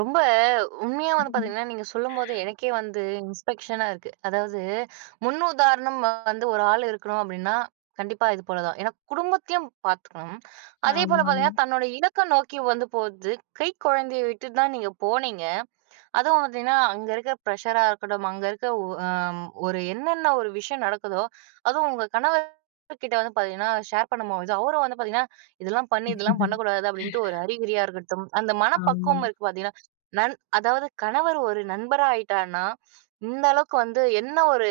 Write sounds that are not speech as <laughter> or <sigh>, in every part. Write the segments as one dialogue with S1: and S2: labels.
S1: ரொம்ப உண்மையா வந்து பார்த்தீங்கன்னா, நீங்க சொல்லும்போது எனக்கே வந்து இன்ஸ்பெக்ஷன்னா இருக்கு. அதாவது முன் உதாரணம் வந்து ஒரு ஆள் இருக்கணும் அப்படின்னா, கண்டிப்பா இது போல தான். ஏனா, குடும்பத்தையும் பார்த்துக்கணும். அதே போல
S2: ஆமாங்க.
S1: பார்த்தீங்கன்னா, தன்னுடைய இலக்க நோக்கி வந்து போறது, கை குழந்தைய விட்டுட்டு தான் நீங்க போனீங்க. அதுவும் பார்த்தீங்கன்னா, அங்க இருக்கிற ப்ரஷரா இருக்கட்டும். அங்க இருக்கிற அ ஒரு என்னன்ன ஒரு விஷயம் நடக்குதோ, அதுவும் உங்க கணவர் கிட்ட வந்து பார்த்தீங்கன்னா, ஷேர் பண்ணு போது அவரும் வந்து பார்த்தீங்கன்னா, இதெல்லாம் பண்ணு, இதெல்லாம் பண்ணக்கூடாது அப்படின்ட்டு ஒரு
S2: <chuckles>
S1: அறிகுறியா இருக்கட்டும். அந்த
S2: ஆமா.
S1: மனப்பக்குவம் இருக்கு பார்த்தீங்களா, நண் அதாவது கணவர் ஒரு நண்பரா ஆயிட்டார்னா, இந்த அளவுக்கு வந்து என்ன ஒரு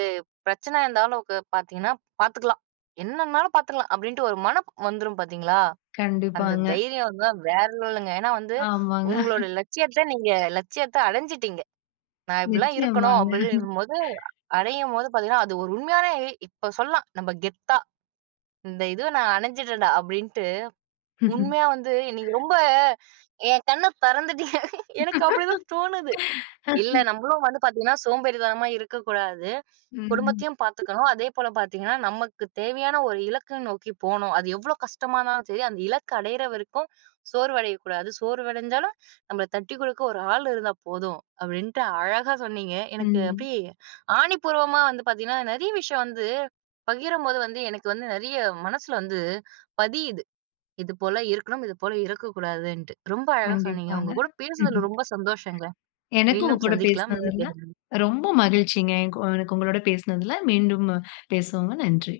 S1: பிரச்சனையா இருந்தாலும் பார்த்தீங்கன்னா பார்த்துக்கலாம், என்னன்னாலும் பார்த்துக்கலாம். அப்படின்ட்டு ஒரு மனம் வந்துரும் பார்த்தீங்களா, அந்த
S2: கண்டிப்பாங்க.
S1: தைரியம் வந்து வேற லெவல்லுங்க. ஏனா, வந்து
S2: ஆமாங்க.
S1: உங்களோட
S2: <chuckles>
S1: லட்சியத்த, நீங்க லட்சியத்த அடைஞ்சிட்டீங்க. நான் இப்படிலாம் இருக்கணும்
S2: நிச்சயமாங்க. <chuckles>
S1: அப்படிங்கும்போது, அடையும்போது பார்த்தீங்கன்னா, அது ஒரு உண்மையான, இப்ப சொல்லலாம் நம்ம கெத்தா, இந்த இது நான் அடைஞ்சுட்டேன்டா அப்படின்ட்டு, உண்மையா வந்து இன்னைக்கு
S2: <chuckles>
S1: ரொம்ப என் கண்ண தொறந்துட்டீங்க. எனக்கு அப்படிதான் தோணுது. இல்ல,
S2: <laughs>
S1: நம்மளும் வந்து பார்த்தீங்கன்னா சோம்பேறித்தனமா இருக்கக்கூடாது.
S2: ம்.
S1: குடும்பத்தயும் பார்த்துக்கணும். அதேபோல பார்த்தீங்கன்னா, நமக்கு தேவையான ஒரு இலக்க நோக்கி போணும். அது எவ்வளோ கஷ்டமா இருந்தாலும் சரி, அந்த இலக்க அடையிற வரைக்கும் சோர்வடையக்கூடாது. சோர்வடஞ்சாலும் நம்மள தட்டிக் குடுக்க ஒரு ஆள் இருந்தா போதும். அப்படின்ட்டு அழகா சொன்னீங்க. எனக்கு
S2: ம்.
S1: அப்படியே ஆணிபூர்வமா வந்து பார்த்தீங்கன்னா, நெறைய விஷயம் வந்து பகிரும்போது, வந்து எனக்கு வந்து நெறைய மனசில வந்து, பதியுது, இது போல இருக்கணும். இது போல இருக்கக்கூடாதுன்ட்டு. ரொம்ப அழகா சொன்னீங்க.
S2: கண்டிப்பாங்க.
S1: உங்க கூட பேசுனதில ரொம்ப சந்தோஷங்க,
S2: <chuckles> எனக்கும் உங்க
S1: மீண்டும்
S2: கூட
S1: சந்திக்கலாம், மீண்டும்
S2: பேசுனதுல,
S1: பேசலாங்க.
S2: ரொம்ப மகிழ்ச்சிங்க. எனக் எனக்கு உங்களோட பேசுனதில. மீண்டும் பேசுவோங்க, நன்றி.